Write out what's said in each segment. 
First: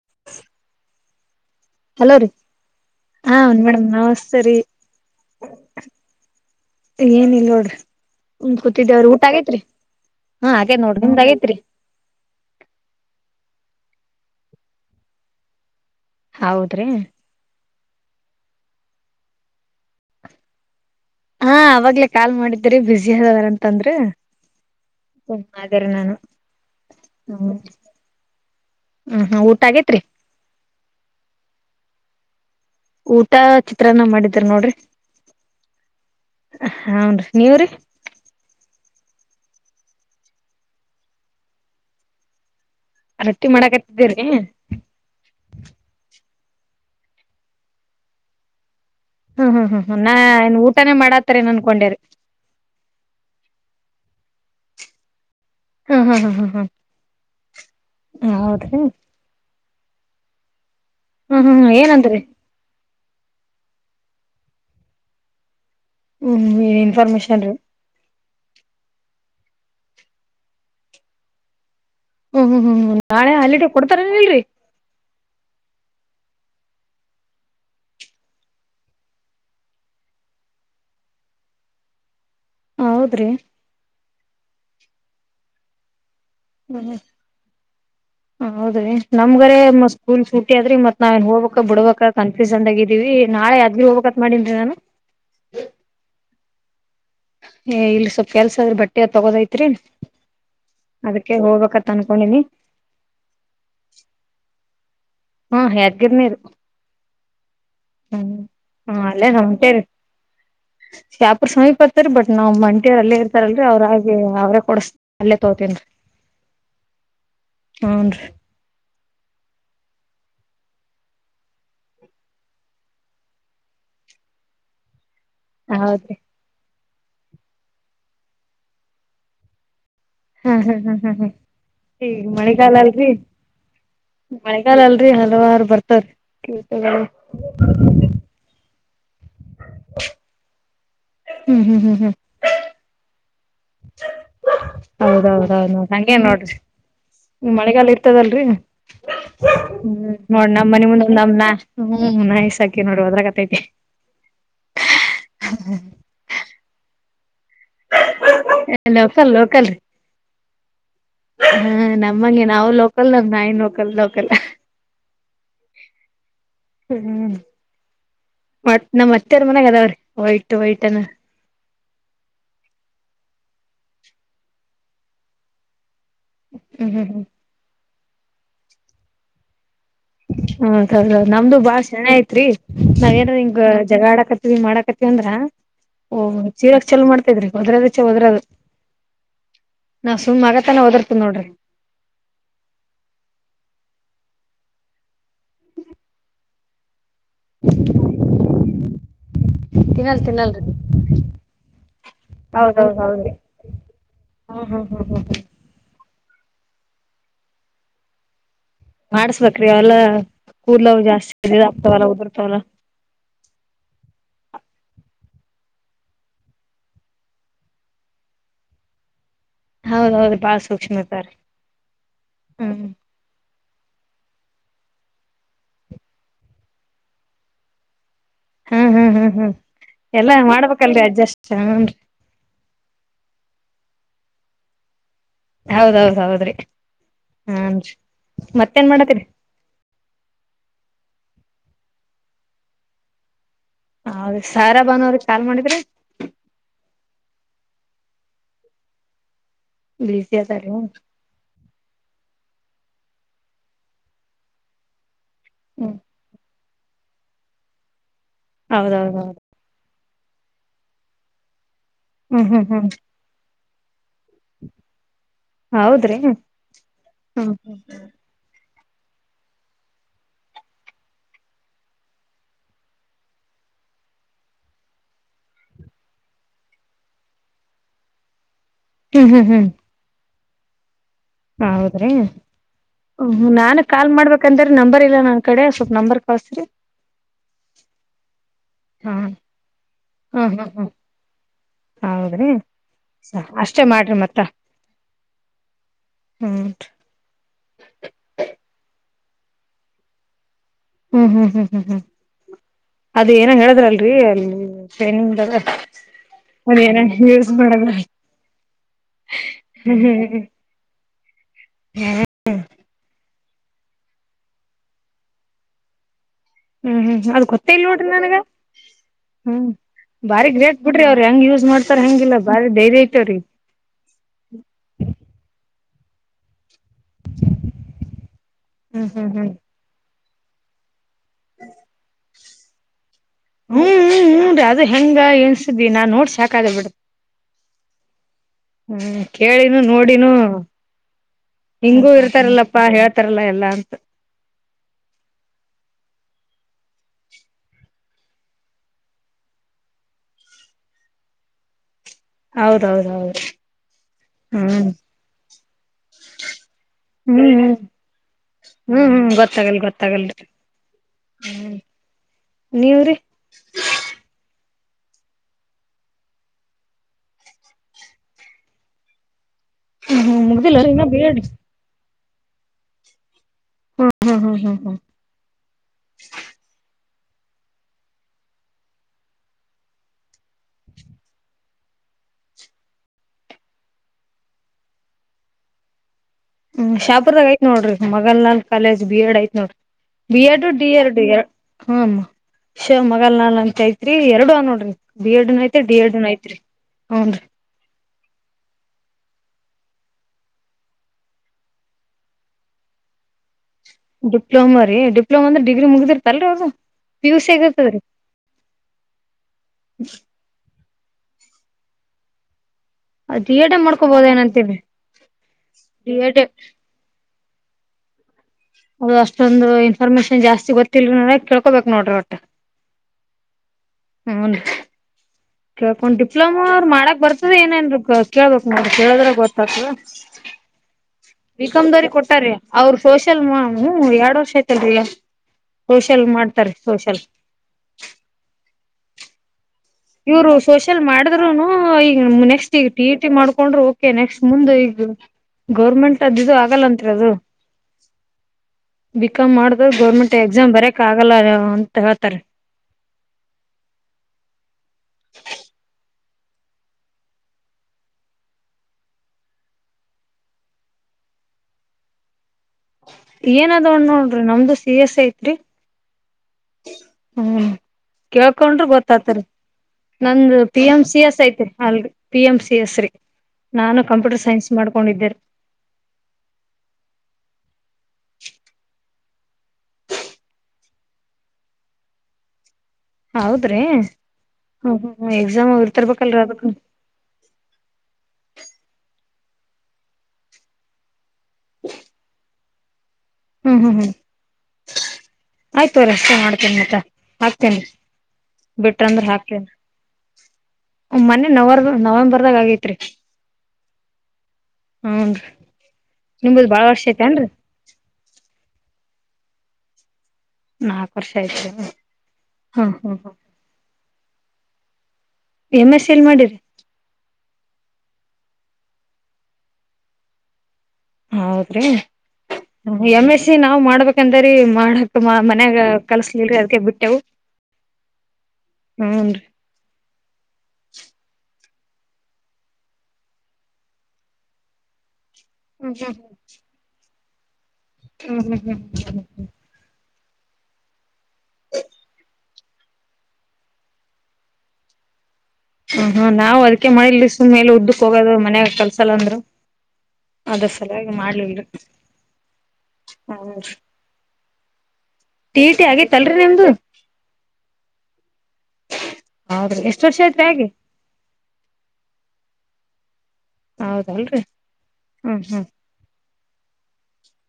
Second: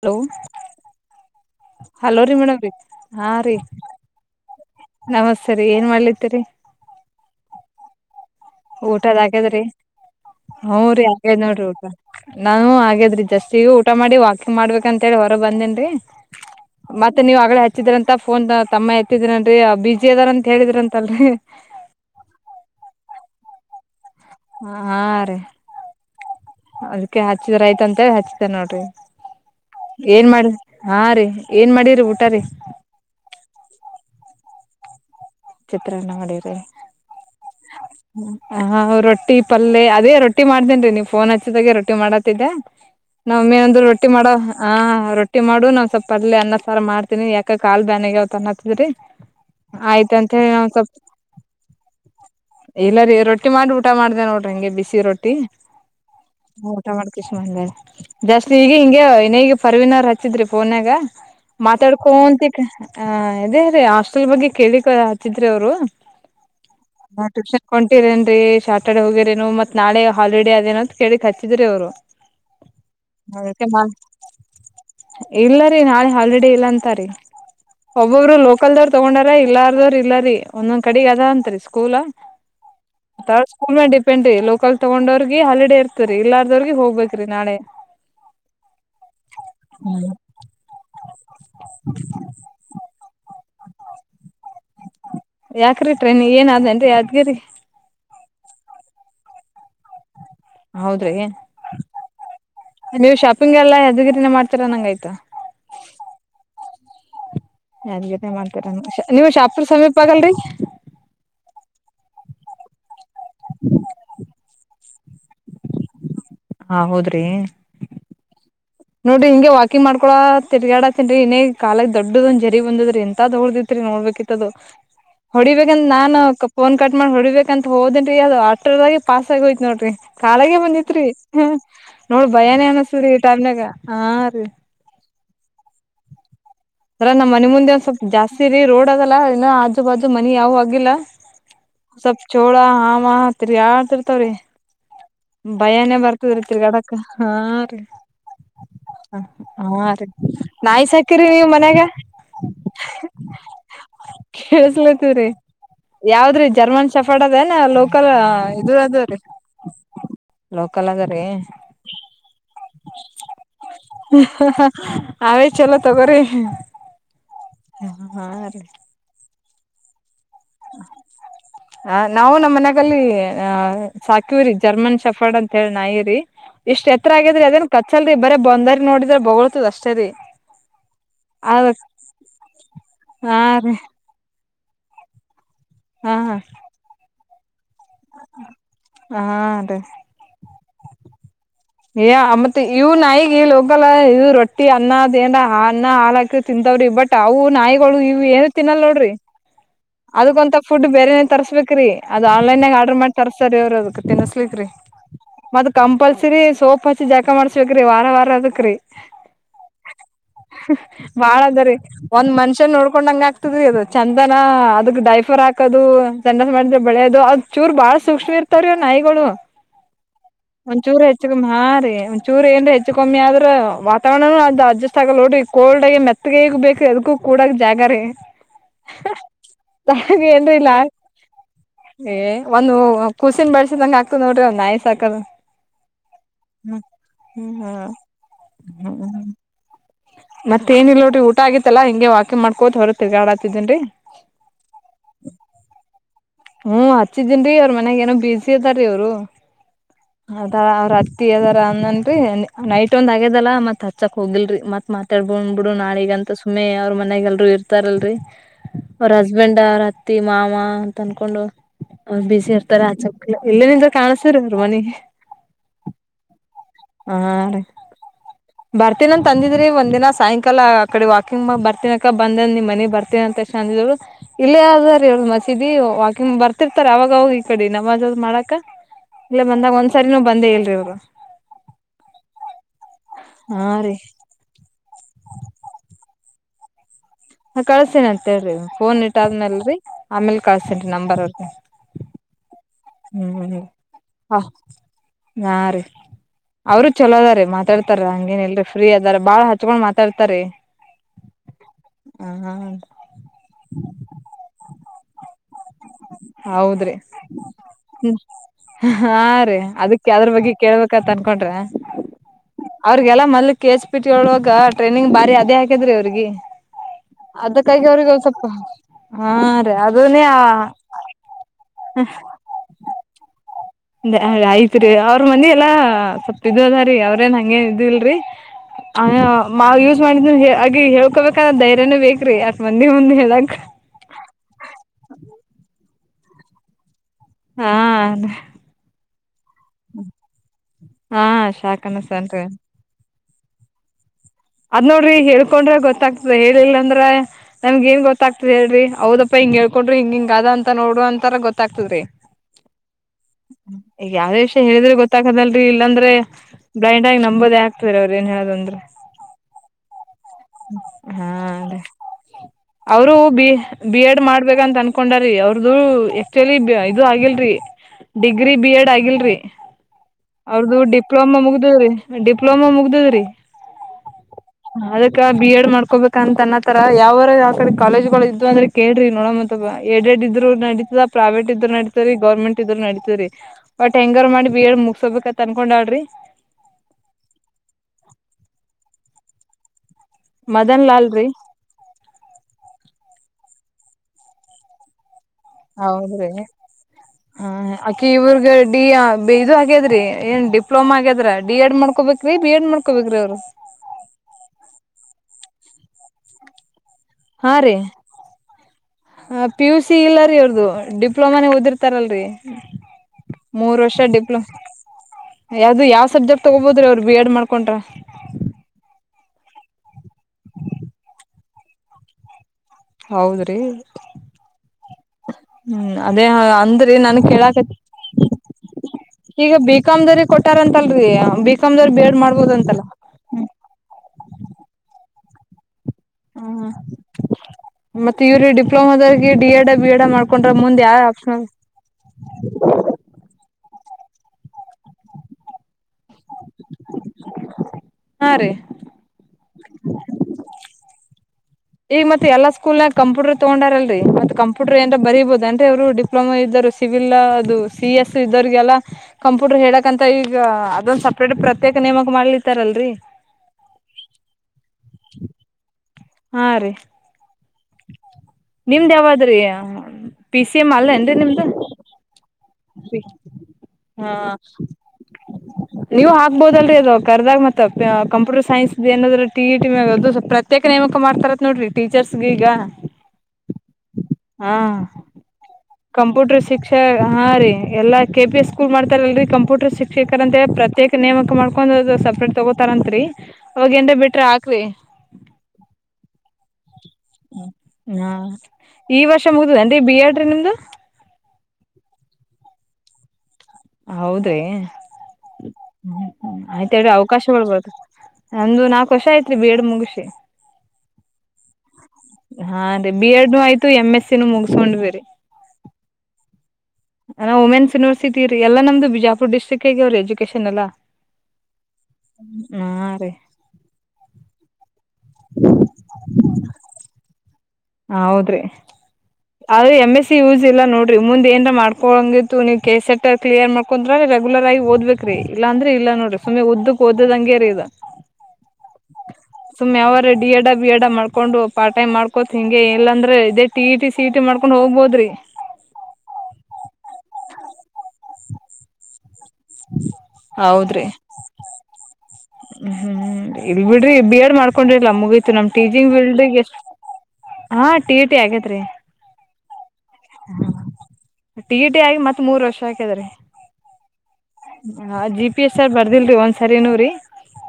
Hello hello ರರಿ ಮೇಡಮ್ರರಿ ಹಾ ರರಿ ಮೇಡಮ್ ನಮಸ್ತೆ ರೀ ನಮಸ್ತೆರಿ ಏನ್ ಮಾಡ್ಲತಿರಿ ಏನಿಲ್ಲ ನೋಡ್ರಿ ಹಮ ಕೂತಿದ್ದೆ ಅವ್ರ ಊಟ ಆಗೇತ್ರಿ ಹಾ ಹ ಆಗೇತ್ ನೋಡ್ರಿ ರೀ ನಿಮ್ದ್ ಹಾಗೇ್ ಆಗೇತ್ರಿ ನೋಡ್ರಿ ಊಟಾ ನಾನು ಹಾಗಗೇದ್ರಿ ಜಾಸ್ತಿ ಸಿಗ ಊಟ ಮಾಡಿ ವಾಕಿಂಗ್ಬೇಕ ಅಂತ ಹೇಳಿ ಹೊರ ಬಂದೇನ್ರರಿ ಹೌದ್ರಿ ಮತ್ತೆ ನೀವ್ ಅಗ್ಳ ಹಚ್ಚಿದ್ರಂತ ಫೋನ್ ತಮ್ಮ ಎತ್ತಿದೀರನ್ರಿ ಬಿಜಿ ಅದಾರ ಅಂತ ಹೇಳಿದ್ರಂತಲ್ರಿ ದವಾರ ಅಂತಂದ್ರೆ ಹಾ ರೀ ಚನ್ನಾಗ್ಯಾರ ನಾನು ಅದಕ್ಕೆ ಹ್ಮ್ ಹಚ್ಚಿದ ರೈತ ಅಂತ ಹಚ್ಚಿದಾರ ನೋಡ್ರಿ ಹ್ಮ್ ಹ್ಮ್ ಊಟ ಆಗೇತ್ರಿ ಏನ್ ಮಾಡ ಹಾ ರೀ ಏನ್ ಮಾಡಿರಿ ಊಟ ರೀ ಊಟ ಚಿತ್ರನ್ನ ಮಾಡಿದ್ರ ನೋಡ್ರಿ ಚಿತ್ರನ್ನ ಮಾಡಿದ್ರಿ ಹನ್ರಿ ನೀವ್ರಿ ರೊಟ್ಟಿ ಪಲ್ೆ ಅದೇ ರೊಟ್ಟಿ ಮಾಡ್್ದೇನ್ೀ ನೀವ್ ಫೋನ್ ಹಚ್ಚಿದಾಗೆ ರೊಟ್ಟಿ ಮಾಡತಿದ್ದೆ ನಾವ ರೊಟ್ಟಿ ಮೇ ಒಂದ ರೊಟ್ಟಿ ಮಾಡಾಕತ್ತಿದ್ದೀರಿ ಮಾಡೋ ಹ ರೊಟ್ಟಿ ಮಾಡು ನಾವ್ ಸ್ವಲ್ಪ ಅಲ್ಲ ಅನ್ನ ಸರ ಮಾಡ್ತೀನಿ ಯಾಕ ಕಾ ಬ್ಯಾನಾಗಾವ್ ಅ ಹತ್ತಿದ್ರರಿ ಹ್ಮ್ ಹ್ಮ್ ಹ್ಮ್ ಹ್ಮ್ ನಾ ಏನ್ ಊಟನೇ ಮಾಡಾತಾರ ಏನ್ ಅನ್ಕೊಂಡ್ರ ಇಲ್ಲ ರೀ ರೊಟ್ಟಿ ಮಾಡಿ ಊಟ ಮಾಡಿದೆ ನೋ್ರಿಗೆ ಬಿಸಿ ರೊಟ್ಟಿ ಹ್ಮ್ ಹ್ಮ್ ಹ್ಮ್ ಹ್ಮ್ ಊಟ ಮಾಡತಷ್ಮ ಹ್ಮ್ ಜಾಸ್ತಿ ಹೌದ್ರಿ ಈಗ ಹಿಂಗಗ ಪರ್ವಿನವ್ರ ಹಚ್ಚಿದ್ರಿ ಫೋನ್ಾಗ ಹ್ಮ್ ಹ್ಮ್ ಹ್ಮ್ ಏನಂದ್ರಿ ಮಾತಾಡ್ಕೊಂತ ಹ ಅದೇ ರೀ ಹಾಸ್ಟೆಲ್ ಬಗ್ಗೆ ಕೇಳಿ ಹಚ್ಚಿದ್ರಿ ಅವ್ರು ಹ್ಮ್ ನಾ ಇನ್ಫಾರ್ಮೇಶನ್ ರೀ ಟ್ಯೂಷನ್ ಕೊಂತೀರ ೀ ಶ್ಯಾಟರ್ಡೆ ಹೋಗಿರೇನು ಮತ್ ನಾಳೆ ಹಾಲಿಡಡೆ ಅದೇನನು ಅಂತ ಕೇಳಿಕ್ ಹಚ್ಚಿದ್ರಿ ಅವ್ರು ಹ್ಮ್ ಹ್ಮ್ ಹ್ಮ್ ಹ್ಮ್ ನಾಳೆ ಅಲ್ಲಿಿಟ ಕೊಡ್ತಾರನ ಇಲ್ರರಿ ಇಲ್ಲರಿ ನಾಳೆ ಹಾಲಿಡೇ ಇಲ್ಲ ಅಂತಾರಿೀ ಒಬ್ಬೊಬ್ರು ಲೋಕಲ್ದವ್ರು ತಗೊಂಡಾರ ಇಲ್ಲಾರದವರು ಇ ಇಲ್ಲ ರೀ ಒಂದೊಂದ್ ಕಡೆ ಅದ ಅಂತರಿ ಸ್ಕೂಲ್ ಹೌದ್ರಿ ಸ್ಕೂಲ್ ಮ ಡಿಪೆಂಡ್ೀ ಲೋಕಲ್ ತಗೊಂಡೋರ್ ಹಲಡೆ ಇತ ದವರ್ಗೆ ಹೋಗ್ಬೇಕ್ರಿ ನಾಳೆ ಹೌದ್ರೀ ನಮ್ಗರ ಮತ್ ಸ್ಕೂಲ್ ಶುಟಿ ಆದ್ರಿ ಮತ್ ನಾವ ಏನ್ ಹೋಗ್ಬೇಕಕ್ ಬಿಡ್ಬಬೇಕ ಕನ್ಫ್ಯೂಸನ್ ಆಗಿದ್ದೀವಿ. ನಾಳೆ ಅ್ ಹೋಗ. ಯಾಕ್ರಿಟ್ರ ನೀ ಏನಾದಂತ. ಏ ಇಲ್ಲಿ ಸ್ವಲ್ಪ ಕೆಲ್ಸ ಆದ್ರೆ ಬಟ್ಟೆ ತಗೋದೈತ್ರಿ. ಹೌದ್ರಿ ಅದಕ್ಕೆ ಹೋಗ್ಬೇಕತ್ ಅನ್ಕೊಂಡಿನಿ ನೀವು ಶಾಪಿಂಗ್ ಎಲ್ಲ ಎದಗಿರಿನ ಮಾಡ್ತರಾ ನಂಗ ಆಯ್ತಾ. ಹಾ ಹಗರನೇರು. ಯ್ಗನೆ ಮಾಡ್ತೀರ ನೀವ್ ಶಾಪ್ರ ಸಮೀಪ ಆಗಲ್ರಿ. ಒ್ರ ಸಮೀಪ ಹತ್ತಾರ ಬಟ್ ನಾವ್ ಮಂಟಿಯರ್ ಅಲ್ಲೇ ಇರ್ತಾರಲ್ರಿ ಅವ್ರ ಹಾಗಿ ಅವ್ರೇ ಕೊಡಸ್ ಅಲ್ಲೇ ತಗೋತನ್ರಿ. ಹಾ ಹೌದ್ರಿ. ನೋಡ್ರಿಂಗೆ ವಾಕಂಗ ಮಾಡಕೊಳಾ ತಿರ್ಗಾಡಾ ತಿನ್್ರಿ ಇನೇ ಕಾಲ ದೊಡ್ಡ್ ಒಂದ ಜರಿ ಬಂದದ್ರಿ ಎಂತ ದೋಡ್ದಿತ್ರಿ. ನೋಡ್ಬೇಕಿತ್ತದು. ಹೊಡಿಬೇಕಂದ ಹೌದ್ರಿ ನಾನ್ ಫೋನ್ ಕಟ್ ಮಾಡಿ ಹೊಡಿಬೇಕಂತ ಹೋದೇನ್ೀ ಅದು ಆಟ್ರದಾಗಿ ಪಸ್ ಆಗೋಯ್ತ್ ನೋಡ್ರಿ. ಹಾ ಶಾಳೆಗೆ ಹಾ ಹಾ ಬಂದಿತ್ರಿ ಹಾ ಹಾ ಈಗ ನೋಡ್ ಭಯಾನೇ ಮಳಿಗಾಲ ಅಲ್ರಿ ಅನಸರಿ ಈ ಟಮ್ನಾಗ ಹಾ ರೀ. ಅ ಹಲವಾರು ಬರ್ತವ್ರೀ. ಅರ ನಮ್ಮ್ ಮನೆ ಮುಂದೆ ಒಂದ್ ಸ್ವಲ್ಪ ಜಾಸ್ತಿ ಇ ರೀ ರೋಡ್ ಅದಲ್ಲ. ಇಲ್ಲ ಆಜು ಬಾಜು ಮನಿ ಯಾವ ಆಗಿಲ್ಲ ಹ್ಮ್ ಹ್ಮ್ ಹ್ಮ್ ಹ್ಮ್ ಸ್ವಪ್ ಚೋಳ ಹ. ರಿ ಯಾರತಿರ್ತಾವ್ರೀ. ಹೌದೌದೌದ್ ನ ಹೇನ್ ನೋಡ್ರಿ ಹಾ ರೀ ಮಳೆಗಾಲ ಇರ್ತದಲ್ರಿ. ಹಾ ರೀ ಹ್ಮ್ ನೋಡ್ಣ ಮನ ನಾಯಿ ಸಾಕಿರಿ ಮುಂದೊಂದಮ್ಮನ. ನೀವ್ ಮನ್ಯಾಗ ಹ್ಮ್ ನಾ್ಕಿ ನೋಡ್ುವ ಅದ್ರ ಗತೈತಿ. ಕೇಳ್ಸ್ಲತಿವ್ರೀ ಯಾವದ್ರಿ ಜರ್ಮನ್. ಶಫರ್ಡ್ ಲೋಕಲ್ ಇದದುರ ಅದ ರೀ. ಲೋಕಲ್ ಲೋಕಲ್ ರೀ ಲೋಕಲ್ ಆಗ ರೀ. ಹ ನಮ್ಮಂಗೆ ನಾವು ಲೋಕಲ್ ನಮ್ ನಾಯಿ ಲೋಕಲ್ ಲೋಕಲ್ ಅವ ಚಲೋ ತಗರಿ. ಹ್ಮ್. ಹಾ ರೀ. ರ್ ಮನಾಗ ಅದಾವ್ರೀ ವೈಟ್ ವೈಟ್ ಅನ್ನ. ಹ ನಾವು ನಮ್ಮ್ ಮನಾಗಲ್ಲಿ ಅ ಸಾಕಿವರಿ ಜರ್ಮನ್ ಶಫಡ್ ಅಂತ ಹೇಳಿ ನಾಯಿರಿ. ಇಷ್ಟ್ ಹ್ಮ್ ಎತ್ತರ ಹ್ಮ್ ಆಗಿದ್ರೆ ಅದೇನ್ ಕಚ್ಚಲ್ ಬರ ಬಂದಾರಿ ನೋಡಿದ್ರೆ ಬಗೊಳ್ತದ ಅಷ್ಟ್. ಹೌದೌದೌದು ನಮ್ದು ಬಾಳ್ ಚೆಣ ಐತ್ರಿ ನಾವ್ೇಏನ ಹಾ ಹಿಂಗ ರೀ ಜ ಆಡಕ. ಮಾಡಕತಿ ಅಂದ್ರ ಹಾ ಚೀರಾಕ್ ಚಲ ಮಾಡ್ತಿದ್ರಿೊದ್ರ. ಒದರದು ಹಾ ರೀ ನಾ ಸುಮ್ ಮಗತಾನೆ ದರ್ತನ ನೋಡ್ರಿ. ಏ ಮತ್ತೆ ಇವ್ ನಾಯಿಗ ಇಲ್ಲಿ ಹೋಗಲ್ಲ ಇ ರೊಟ್ಟಿ ಅನ್ನದೇಏನ ಅನ್ನ ಹಾಲಕ ತಿಂತವ್ರಿ ಬಟ್. ಅವು ನಾಯಿಗಳು ಇವು ಏನು ತಿನ್ನಲ್ ನೋಡ್ರಿ. ತಿನ್ನಲ್ ಅದಂತ ತಿನ್ನಲ್ರಿ ಫುಡ್ ಬೇರೆನೇ ತರ್ಸ್ಬೇಕಕ್್ರೀ ಅದು ಆನ್ಲೈನ್ಾಗ ಹೌದೌದ್ ಆರ್ಡ್ರ್ ಮಾಡಿ ಹೌದ್ರಿ ತರ್ಸ್ತಾರಿೀ ಅವ್ರು ಅದ ಹ್ಮ್ ತಿನ್ನಿಸಲಿಕ್್ರೀ. ಹ್ಮ್ ಹ್ಮ್ ಹ್ಮ್ ಮತ್ ಕಂಪಲ್ಸರಿ ಸೋಫ ಹಚ್ಚಿ ಜಕ ಮಾಡ್ಸ್ಬೇಕ್ರಿ ವಾರ ವಾರ ಅದಕ್್ರೀ. ಮಾಡಸ್ಬೇಕ್ರೀ ಅವಲ್ಲ. ಬಾಳ ಅದರಿೀ ಒಂದ್ ಮನ್ಷ್ಯನ್ ನೋಡ್ಕೊಂಡ್ ಹಂಗ ಆಗ್ತದ್ರಿ ಅದು ಚಂದನ ಅದಕ್ ಡೈ. ರ್ ಹಾಕೋದು ಸಂಡಸ್ ಮಾಡಿದ್ರೆ ಬೆಳ ಅದು ಅ್ ಚೂರ್ ಬಾಳ ಸೂಕ್ಷ್ಮ ಇರ್ತಾರ ನಾಯಿಗಳು. ಹೌದೌದು ಬಾಳ ಸೂಕ್ಷ್ಮತ. ಹೆಚ್ಚ ಕಮ್ಮಿ ಹಾ ರೀ ಒ ಚೂರುಏಂದ್ರೆ ಹೆಚ್ಚು ಕಮ್ಮಿ ಆದ್ರೂ. ವಾತಾವರಣ ಅ ಅಡ್ಜಸ್ಟ್ ಆಗಲ್ಲ ನೋಡಿಿ ಕೋಲ್ಡ್ ಆಗಿ ಮೆತ್ತಗೆಗ್ ಬೇಕು ಅದಕ್ಕೂ ಕೂಡ ಜಾಗ ರೀ. ಹ್ಮ್ ಹ್ಮ್ ಹ್ಮ್ ಹ್ಮ್ [unintelligible] ಎಲ್ಲಾ ಏನಿಲ್ಲ ಮಾಡ್ಬೇಕಲ್ರರಿ ಅಡ್ಜಸ್ಟ್ ಹನ್ರಿ ಹೇ ಒಂದು ಕುೂಸಿನ ಬೆಳೆಸಿದಂಗೆ ಆಕತ ನೋಡ್ರಿ ಒಂದು ನಾಯಿ ಸಾಕೋದು ಹೌದ್ೌದ್ ಹೌದ್ರಿ ಹನ್ರಿ ಹ್ಮ್ ಮತ್ತೇನ್ ಮಾಡತ್ತರಿ. ಮತ್ತೇ ನ ಇಿಲ್ಲೋ್ರಿ ಊಟ ಆಗತ್ತಲ್ಲಾ ಹಂಗೆ ವಾಕಂಗ ಮಾಡ್ಕೋತ ಹೊರ ತಿರ್ಗಾಡ. ಹದ ಸಾರಾ ಬಾನ ಅವ್ರ ಕಾಲ್ ಮಾಡಿದ್ರಿ. ಹ್ಮ್ ಹಚ್ಚಿದೀನ್ರೀ ಅವ್ರ ಮನ್ಯಾಗ ಏನೋ ಬೀಸಿ ಅದಾರೀ ಅವ್ರು. ಬಿಸಿ ಅದ ಅದಾರಿ ಅವ್ರ ಅತ್ತಿ ಅದಾರ ಅಂದನ್ರಿ. ನೈಟ್ ಒ್ ಆಗ್ಯದಲ್ಲ ಮತ್ ಹಚ್ಚಕ್ ಹೋಗಿಲ್ರರಿ ಮತ್ ಮಾತಾಡ್ಬಿ್ಬಿಡು ಹ್ಮ್ ನಾಳೀಗಂತ ಸುಮ್. ಅವ್ರ ಮನೆಗೆಲ್ರು ಇರ್ತಾರಲ್ರರಿ ಅವ್ರ ಹೌದೌದೌದು ಹಸ್ಬೆಂಡ್ ಅವ್ರ ಅತ್ತಿ ಮಾಮ ಅಂತ ಅನ್ಕೊಂಡು. ಹ ಹ್ಮ್ ಬಿಸಿ ಹ್ಮ್ ಇರ್ತಾರ ಹ್ಮ್ ಆ ಚಕ್ ಎಲ್ಲ ನಿಂದ್ರ ಕಾಣಸ್ತರ ಅವ ಮನಗೆ. ಹ್ಮ ಹ್ಮ ಬರ್ತೀನಂದ ತಂದಿದ್ರಿ ಒಂದ ದಿನ ಸಾಯಂಕಾಲ ಆ ಕಡೆ ವಾಕಿಂಗ್ ಬರ್ತೀನಕ್ಕ ಬಂದ್ ನಿಮ್ಮ ಮನೆಗ್ ಬರ್ತೀನ ಅಂತಷ್ಟ ನಂದಿದವಳು ಇಲ್ಲೇ ಆದ್ರ ಅವಳು ಮಸೀದಿ ವಾಕಿಂಗ್ ಬರ್ತಿರ್ತಾರೆ ಅವಾಗ ಅವಾಗ ಈ ಕಡೆ ನಮಾಜ್ದ್ ಮಾಡಕ ಇಲ್ಲ ಹ್ಮ್ ಹ್ಮ್ ಬಂದಾಗ ಒಂದ್ಸರಿನೂ ಬಂದೇ ಇಲ್ರಿ ಅವ್ರು ಹೌದ್ರಿ ಹಾ ನಾನ ರೀ ಕಾಲ್ ಮಾಡ್ಬೇಕಂದ್ರೀ ನಂಬರ್ ಇಲ್ಲ ನನ್ ಕಡೆ ಸ್ವಲ್ಪ ನಂಬರ್ ಕಳ್ಸ್ರಿ ಹಾ ಕಳಿಸ್ತೀನಿ ಅಂತ ಹೇಳ್ರಿ ಫೋನ್ ಇಟ್ಟ ಆದ್ಮೇಲ್ರಿ ಆಮೇಲ್ ಹ್ಮ್ ಹ್ಮ್ ಹ್ಮ್ ಕಳ್ಸೇನ್ರಿ ನಂಬರ್ ಅವ್ರಗೆ ಹೌದ್ರಿ ಹ್ಮ್ ಅಷ್ಟೇ ಮಾಡ್ರಿ ಹ ಮತ್ತ ಆ ಹರೀ ಹ್ಮ್ ಅವರು ಚಲೋದಾರ ಮಾತಾಡ್ತಾರ ಹಂಗೇನ್ಲ್ರ ಫ್ರೀ ಅದಾರ ಬಾಳ ಹಚ್ಕೊಂಡ್ ಮಾತಾಡ್ತಾರೆ ಹ್ಮ್ ಹ್ಮ್ ಹ್ಮ್ ಹ್ಮ್ ಹ್ಮ್ ಅದ ಏನಂಗ ಹೇಳದ್ರ ಅಲ್ರಿ ಅಲ್ಲಿ ಮತ್ತೆ ಏನಾರ ಹೇಳು ಹ್ಮ ಹಾ ರೀ ಅದಕ್ಕೆ ಅ್ರ ಬಗ್ಗೆ ಹ್ಮ್ ಕೇಳ್ಬೇಕತ್ ಅನ್ಕೊಂಡ್ರೆ ಅವ್ರಿಗೆಲ್ಲ ಮದ್ಲಿ ಕೆ ಎಚ್ ಪಿ ಒಳ್ಳಗ ಟ್ರೈನಿಂಗ್ ಬಾರಿ ಅದೇ ಹಾಕಿದ್ರಿ ಅವ್ರಿಗೆ ಹ್ಮ್ ಅದ್ ಗೊತ್ತೇ ಇಲ್ ಅದಕ್ಕಾಗಿ ನೋಡ್ರಿ ಅವ್ರರಿಗೆ ನನಗ ಸ್ವಲ್ಪ ಹಾರೀ ಅದುನೇ ಹೆಂಗ ಯೂಸ್ ಮಾಡ್ತಾರ ಹೆಂಗಿಲ್ಲ ಬಾರಿ ಧೈರ್ಯ ಐತೆವ್ರೀ ಆಯ್ತ್ರಿ ಅವ್ರ ಮನಿ ಎಲ್ಲಾ ಸ್ವಲ್ಪ ಇದ್ದು ಆದರಿ ಅವ್ರೇನ್ ಹಂಗ ಇದಿಲ್ರಿ ಹ್ಮ್ ಹ್ಮ್ ಹ್ಮ್ ಯಸ್ ಮಾಡ ಹಾಗೆ ಹೇಳಿ ಹಕೋಬೇಕ ಧೈರ್ಯನೇ ಬೇಕ್ರಿ ಅಷ್ಟ್ ಮಂದಿ ಮುಂದೆ ಹೇಲೋಕೇ ಹುನ್ರಿ ಅದು ಹೆಂಗ ಎನ್ಸಿದಿ ನಾನ್ ನೋಡ್ಸ ಸಾಕಗದ ಬಿಡು ಹಾ ಹ್ಮ್ ಕೇಳಿನು ನೋಡಿನು ಹಾ ಶಾಕ್ ಹಿಂಗೂ ಅನಸ್ತನ್ರಿ ಇರ್ತಾರಲ್ಲಪ್ಪ ಹೇಳ್ತಾರಲ್ಲ ಎಲ್ಲಾ ಅಂತ ಅದ್ ನೋಡ್ರಿ ಹೇಳ್ಕೊಂಡ್ರೆ ಗೊತ್ತಾಗ್ತದೆ ಹೇಳಿಲ್ಲ ಅಂದ್ರ ನಮ್ಗ ಏನ್ ಗೊತ್ತಾಗ್ತದೆ ಹೇಳ್ರಿ ಹೌದಪ್ಪ ಹಿಂಗ ಹೇಕೊಂಡ್ರಿಂಗ ಹಿಂಗ ಅದ ಅಂತ ನೋಡು ಅಂತ ಆದ್ರು ಗೊತ್ತಗದೆ ಹೌದೌದೌದು ಈಗ ಯಾವದೇ ವಿಷಯ ಹ್ಮ್ ಹೇಳಿದ್ರೆ ಗೊತ್ತಾಗದಾಲ್ ಇಲ್ಲಾಂದ್ರೆ ಬ್ಲೈಂಡ್ ಆಗಿ ಹ್ಮ್ ನಂಬೋದೇ ಆಗ್ತವರ ಅವ್ರರು ಏನ್ ಹೇಳದ ಅಂದ್ರೆ ಗೊತ್ತಾಗಲ್ಲ ಗೊತ್ತಾಗಲ್ರಿ ಹಾದ ಹ್ಮ್ ಅವರು ನೀವ್ರಿ ಬಿ ಬಿಎಡ್ ಮಾಡ್ಬೇಕಂತ ಅನ್ಕ ಕೊಂಡೀರೀ ಅವ್ರದು ಆಕ್ಚುಲಿ ಇದು ಆಗಿಲ್ರಿ ಡಿಗ್ರಿ ಬಿ ಎಡ್ ಆಗಿಲ್ರಿ ಹ್ಮ್ ಹ್ಮ್ ಅವ್ರ್ದು ಮುಗ್ದಿಲ್ಲ ಇನ್ನ ಬಿ ಡಿಪ್ಲೊಮಾ ಎಡ್ ಮುಗ್ದದ್ರಿ ಡಿಪ್ಲೋಮಾ ಮುಗ್ದದ್ರಿ ಹ್ಮ ಹ್ಮ ಹ್ಮ್ ಹ್ಮ ಹ್ಮ ಅದಕ್ಕ ಬಿ ಎಡ್ ಮಾಡ್ಕೋಬೇಕ ಅಂತ ಅನ್ನತರ ಯಾವಾರ ಯಾವಕಡೆ ಕಾಲೇಜ್ಗಳು ಇದು ಅಂದ್ರೆ ಕೇಳ್ರಿ ನೋಡ ಮ ಎಡ್ ಎಡ್ ಇದ್ರು ನಡೀದ ಪ್ರೈವೇಟ್ ಇದ್ರು ನಡೀತ ಸರಿ ಗೌರ್ಮೆಂಟ್ ಇದ್ರರು ನಡಿತತಿವ್ರೀ ಬಟ್ ಹೆಂಗಾರ ಮಾಡಿ ಬಿ ಎಡ್ ಮುಗಿಸೋಬೇಕತ್ ಅನ್ಕೊಂಡಾಳ್ರಿ ಹ್ಮ್ ಶಾಪುರ್ದಾಗ ಐತಿ ನೋಡ್ರಿ ಮಗಲ್ ನಲ್ ಕಾಲೇಜ್ ಬಿ ಎಡ್ ಐತ್ ನೋಡ್ರಿ B Ed Madan D Lal Ed ರೀ ಎರಡು ಶಿವ್ ಮಗಲ್ ನಾಳ ಅಂತ ಐತ್ರಿ ಎರಡು ನೋಡ್ರಿ ಬಿ ಎಡ್ ನು ಐತ್ರಿ ಡಿ ಎಡ್ ನು ಹೌದ್ರಿ ಐತ್ರಿ ಹ ಡಿ ಇದು ಆಗ್ಯದ್ರೀ ಏನ್ ಡಿಪ್ಲೋಮಾ ಆಗ್ಯದ್ರ ಡಿ ಎಡ್ ಮಾಡ್ಕೋಬೇಕ್ರೀ ಬಿ ಎಡ್ ಮಾಡ್ಕೋಬೇಕ ರು ಡಿಪ್ಲೊಮಾ ರೀ ಡಿಪ್ಲೊಮಾ ಅಂದ್ರೆ ಡಿಗ್ರಿ ಮುಗ್ದಿರ್ತಲ್ರಿ ಅವದು ಹಾ ರೀ ಪಿಯುಸಿ ಇಲ್ಲ ರೀ ಅವ್ರದು ಡಿಪ್ಲೊಮಾನೆ ಓದಿರ್ತಾರಲ್ರರಿ ಅದ್ ಡಿ ಎಡ್ ಮೂರ್ ವರ್ಷ ಮಾಡ್ಕೋಬೋದ ಡಿಪ್ಲೋಮ ಏನಂತೀರಿ ಯಾವ್ದು ಯಾವ್ ಡಿ ಎಡ್ ಸಬ್ಜೆಕ್ಟ್ ತಗಬೋದ್ರ ಅವರು ಬಿ ಎಡ್ ಮಾಡ್ಕ ಕೊಂಡ್ರ ಅದು ಅಷ್ಟೊಂದು ಇನ್ಫಾರ್ಮೇಶನ್ ಜಾಸ್ತಿ ಗೊತ್ತಿಲ್ರಿ ನ ಕೇಳ್ಕೊಬೇಕ್ ನೋಡ್ರಿ ಒಟ್ಟ ಹೌದ್ರಿ ಹ್ಮ್ ಹ್ಮ್ ಕೇಳ್ಕೊಂಡ್ ಅದೇ ಡಿಪ್ಲೊಮೋ ಅವರು ಅಂದ್ರಿ ನನ್ ಮಾಡಕ್ ಬರ್ತದ ಕೇಳಾಕತ್ ಏನೇನ್ ಕೇಳ್ಬೇಕಕ್ ನೋಡ್ರಿ ಕೇಳದ್ರ ಈಗ ಗೊತ್ತಾಗ್ತದ ಬಿಕಾಮ್ದವ್ರಿಗೆ ಕೊಟ್ಟಾರಂತಲ್ರರಿ ಬಿ ಕಂ ಬಿಕಾಮ್ದವ್ರ ದಾಗ ಎಡ್ ಕೊಟ್ಟಾರೀ ಮಾಡ್ಬೋದಂತಲ್ಲ ಅವರು ಸೋಷಲ್ ಎರಡು ವರ್ಷ ವರ್ಷ ಆಯ್ತಲ್ಲರೀ ಹ್ಮ ಮತ್ತೆ ಇವ್ರ ಡಿಪ್ಲೊಮದವರಿಗೆ ಡಿ ಎಡ್ ಬಿ ಎಡ್ ಮಾಡ್ಕೊಂಡ್ರ ಇವ್ರು ಮುಂದ್ ಯಾವ ಸೋಷಲ್ ಆಪ್ಷನ್ ಮಾಡಿದ್ರುನು ಈಗ ನೆಕ್ಸ್ಟ್ ಈಗ ಟಿ ಇ ಟಿ ಮಾಡ್ ಕೊಂಡ್ರೆ ಓಕೆ ನೆಕ್ಸ್ಟ್ ಮುಂದ ಈಗ ಗೌರ್ಮೆಂಟ್ ದು ಆಗಲ್ಲ ಅಂತರದು ಹಾ ರೀ ಬಿಕಾಮ್ ಮಾಡ ಗೌರ್ಮೆಂಟ್ ಎಕ್ಸಾಮ್ ಬರ ಈಗ ಮತ್ತೆ ಎಲ್ಲ ಸ್ಕೂಲ್ನಾಗ ಕಂಪ್ಯೂಟರ್ ತಗೊಂಡಾರಲ್ರಿ ಮತ್ ಕಂಪ ಕಂಪೂಟರ್ ಎಂತ ಬರೀಬಹುದು ಅಂದ್ರೆ ಅವರು ಡಿಪ್ಲೊಮಾ ಇದ್ದರು ಸಿವಿಲ್ ಅದು ಸಿ ಎಸ್ ಇದರಿಗೆಲ್ಲ ಕಂಪ್ಯೂಟರ್ ಹೇಳಕ್ಂತ ಈಗ ಅದೊಂದು ಸಪ್ರೇಟ್ ಪ್ರತ್ಯೇಕ ನೇಮಕ ಮಾಡ್ಲಿ ಏನದವ ನೋಡ್ರಿ ನಮ್ದು ಸಿ ಎಸ್ ಐತ್ರಿ ಹಾ ರೀ ಕೇಳ್ಕೊಂಡ್ರರು ನಿಮ್ದ್ ಯಾವಾದ್ರಿ ಗೊತ್ತತರಿ ನಂದು ಸಿ ಪಿ ಎಂ ಅಲ್ಲೇನ್ರಿ ಸಿ ಎಸ್ ನಿಮ್ದು ಐತಿರಿ ಅಲ್ರಿ ಪಿ ಎಂ ಸಿ ಎಸ್ರಿ ನಾನು ಹಾ ಕಂಪ್ಯೂಟರ್ ಸೈನ್ಸ್ ಮಾಡ್ಕೊಂಡಿದ್ದೆನೆ ಂಪ್ಯೂಟರ್ ಸೈನ್ಸ್ ಏನಾದ್ರ ಟಿ ಇಟಿ ಮದು ಪ್ರತ್ಯೇಕ ನೇಮಕ ಮಾಡ್ತಾರತ್ ನೋಡ್ರಿ ಟೀಚರ್ಸ್ಗೆ ಈಗ ಹೌದ್ರಿ ಹಾ ಹ ಹ ಎ ಕಂಪ್ಯೂಟರ್ ಶಿಕ್ಷಾ ಹಾ ರೀ ಎಲ್ಲಾ ಕೆ ಪಿ ಎಸ್ ಸ್ಕೂಲ್ ಮಾಡ್ತಾರಲ್ರರಿ ಕಂ ಪಟ್ರ ಶಿಕ್ಷಕರ ಅಂತ ಪ್ರತ್ಯೇಕ ನೇಮಕ ಮಾಡ್ಕೊಂಡು ಅದು ಸಪ್ರೇಟ್ ತಗೋತಾರಂತ ರರಿ ಅವಾಗ ಹ್ಮ್ ಹ್ಮ್ ಎಂಡ ಹ್ಮ್ ಬಿಟ್ರ ಹಾಕ್ಲಿ ಹಾಕ್ತೇನಿ ಈ ಬಿಟ್ರಂದ್ರ ವರ್ಷ ಹಾಕ್ತೇನಿ ಮುಗ್ದದನ್ರಿ ಬಿ ಎಡ್ ರೀ ನಿಮ್ದು ಮನೆ ನವರ್ ನವೆಂಬರ್ದಾಗ ಆಗೈತ್ರಿ ಹೌದೀ ನಿಮ್ದ ಆಯ್ತ ಬಾಳ ಹೇಳ್ರ ವರ್ಷ ಅವಕಾಶಗಳು ಐತೆೇನ್ರರಿ ಬಾರದ ನಂದು ನಾಕು ಹೊಷ ಐತ್ರಿ ಬೇಡ್ ಮುಗಸಿ ನಾಕು ವರ್ಷ ಆಯ್ತು ಹಾ ಅೀ ಬಿ ಎಡ್ನು ಆಯ್ತು ಎಮ್ ಎಸ್ಸಿನ ಮುಗಸ್ಕೊಂಡ್ಬರಿ ಎಮ್ ಎಸ್ ಸಿ ಎಲ್ ಮಾಡಿರಿ ಅ ಉಮೆನ್ಸ್ ಯುನರ್ಿಟಿ ರರಿ ಎಲ್ಲ ನಮ್ದು ಬಿಜಾಪುರ್ ಡಿಸ್ಟ್ರಿಕ್ಗ ಅವ್ರ ಎಜುಕೇಶಷನ್ಲ್ಲ ಹೌದ್ರಿ ರೀ ಎಮ್ ಎಸ್ ಸಿ ನಾವ್ ಮಾಡ್ಬೇಕಂದ್ರ ಮಾಡಕ ಮಾ ಮನ್ಯಾಗ ಕಲ್ಸಲಲ್ರಿ ಅದಕ ಬಿಟ್ಟೆವು ಹೌದ್ರಿ ಹೂನ್ರಿ ಆದ್ರೆ ಎಮ್ ಎಸ್ ಸಿ ಯೂಸ್ ಇಲ್ಲ ನೋಡ್ರಿ ಮುಂದ್ ಏನ್ ಮಾಡ್ಕೊಂಗಿತ್ತು ನೀವು ಕೇಸ್ ಎಟ್ ಕ್ಲಿಯರ್ ಮಾಡ್ಕೊಂಡ್ರೆಗುಲರ್ ಆಗ ಓದ್ಬೇಕ್ರೀ ಇಲ್ಲಾಂದ್ರೆ ಇಲ್ಲ ಹ್ಮ್ ಹ್ಮ್ ನೋಡ್ರ ಸುಮ್ ಉದ್ದ ಓದ ಹಂಗಗೆ ಇದು ಹ್ಮ್ ಹ್ಮ್ ಹ್ಮ್ ಹ್ಮ್ ಹ ಬಿ ಎಡ ಬಿ ಎಡ ಮಾಡಕೊಂಡು ಪಾರ್ಟ್ ಟೈ್ ಮಾಡ್ಕೋತ್ ಹಂಗೆ ಇಲ್ಲ ಅಂದ್ರೆ ಇದೇಟಿ ಟಿ ಚೀಟಿ ಮಾಡ್ಕೊಂಡ್ ಹೋಗ್ಬೋದ್ರಿ ಹ ಹಾ ನಾವ್ ಅದ್ಕ ಮಾಡಿಲ್ ಸುಮ್ಮ್ೇಲೆ ಉದ್ದಕ್ ಹೋಗೋದು ಮನ್ಯಾಗ ಕಲ್ಸ ಸಲಂದ್ರು ಅದ ಸಲಯಾಗಿ ಮಾಡ್ಲಿಲ್ರಿ ಹ್ಮ್ ಹ್ಮ್ ಇಲ್ ಬಿಡ್ರಿ ಬಿ ಎಡ್ ಮಾಡ್ಕೊಂಡ್ರಿಲ್ಲ ಮುಗೀತು ನಮ ಟಿ ಇ ಟಿ ಟೀಚಿಂಗ್ ಫೀಲ್ಡ್ಗೆ ಆಗೇತಲ್ರಿ ಎಷ್ಟ ನಿಮ್ದು ಹಾ ಟೀ ಟಿ ಆದ್ರೆಷ್ಟ ಹ ಟಿ ಟಿ ಆಗಿ ಮತ್ತತ್ ಮೂರ್ ವರ್ಷ ಹಾಕದ್ರಿ ಹೌದ ಹ ಜಿ ಪಿ ಎಸ್ ಸರ್ ಬರ್ದಿಲ್ರಿ ಒಂದ್ಸರಿನೂ್ರರಿ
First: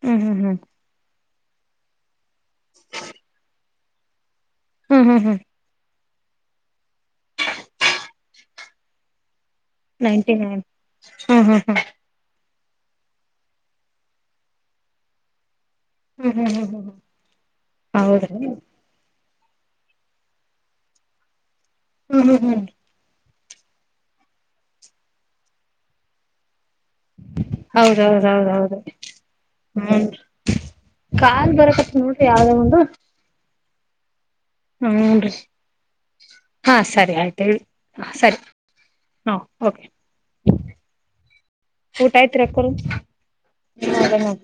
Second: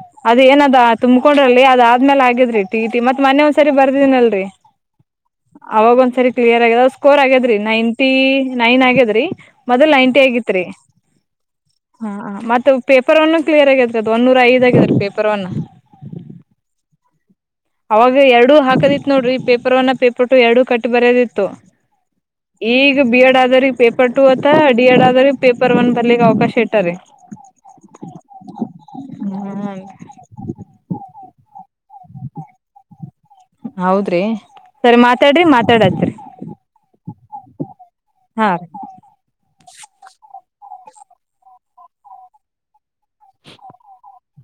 ಹ್ಮ್ ಹ್ಮ್ ಅದ್ ಹ್ಮ್ ಏನದ ತುಮ ಹಕೊಂಡ್ರಲ್ರಿ ಅದ ಆದ್ಮೇಲೆ ಆಗಿದ್ರಿಟ ಟ ಮತ್ ಮನೆ ಒಂದ್ಸರಿ ಬರ್ದಿನನಲ್ರಿ ಹ್ಮ್ ಹ್ಮ್ ಹ್ಮ್ ಸರಿ ಕ್ಲಿಯರ್ ಆಗ್ಯದ್ ಸ್ಕೋರ್ ಆಗ್ಯಾದ್ರಿ ನೈನ್ಟಿ ನೈನ್ ಆಗ್ಯದ್ರಿ ಮೊದಲ್ ಂಟಿ ನೈಂಟಿ ನೈನ್ ಆಗಿತ್ರಿ ಹ್ಮ್ ಹ್ಮ್ ಹ ಮ ಪೇಪರ್ ಒನ್ ಕ್ಲಿಯರ್ ಆಗ್ಯದ ಒಂದನ್ನೂರ ಐದ ಆಗದ ಪೇಪರ್ ಒನ್ ಹ್ಮ್ ಹ್ಮ್ ಹ್ಮ್ ಹ್ಮ್ ಹ್ಮ ಅವಾಗ ಎರಡೂ ಹಾಕದಿತ್ತು ನೋಡ್ರಿ ಪೇಪರ್ವನ್ನ ಪೇಪರ್ಟು ಎರಡುೂ ಕಟ್ಟಿ ಬರೋದಿತ್ತು ಹ್ಮ್ ಹ್ಮ್ ಈಗ ಬಿ ಎಡ್ ಆದ್ರ ಪೇಪರ್ ಟು ಅಥ ಡಿ ಎಡ್ ಆದ್ರ ಪೇಪರ್ ಒನ್ ದಲ್ಲಿ ಅವಕಾಶ ಇಟ್ಟತ ಹೌದೌದೌದೌದು ಹ್ಮ ಹ್ಮ್ ಕಾಲ್ ಬರಕತ್ ನೋಡ್ರಿ ಯಾವ್ದ ಒಂದು ಹೌದ್ರಿ ಸರಿ ಹ್ಮನ್ರಿ ಮಾತಾಡ್ರಿ ಮಾತಾಡತ್ರಿ ಹಾ ಸರಿ ಆಯ್ತು ಹೇಳಿ ಹ ಸರಿ ಹಾ ರೀ ಹಾ ಊಟ ಆಯ್ತ್ ರಕ್ಕ ಹ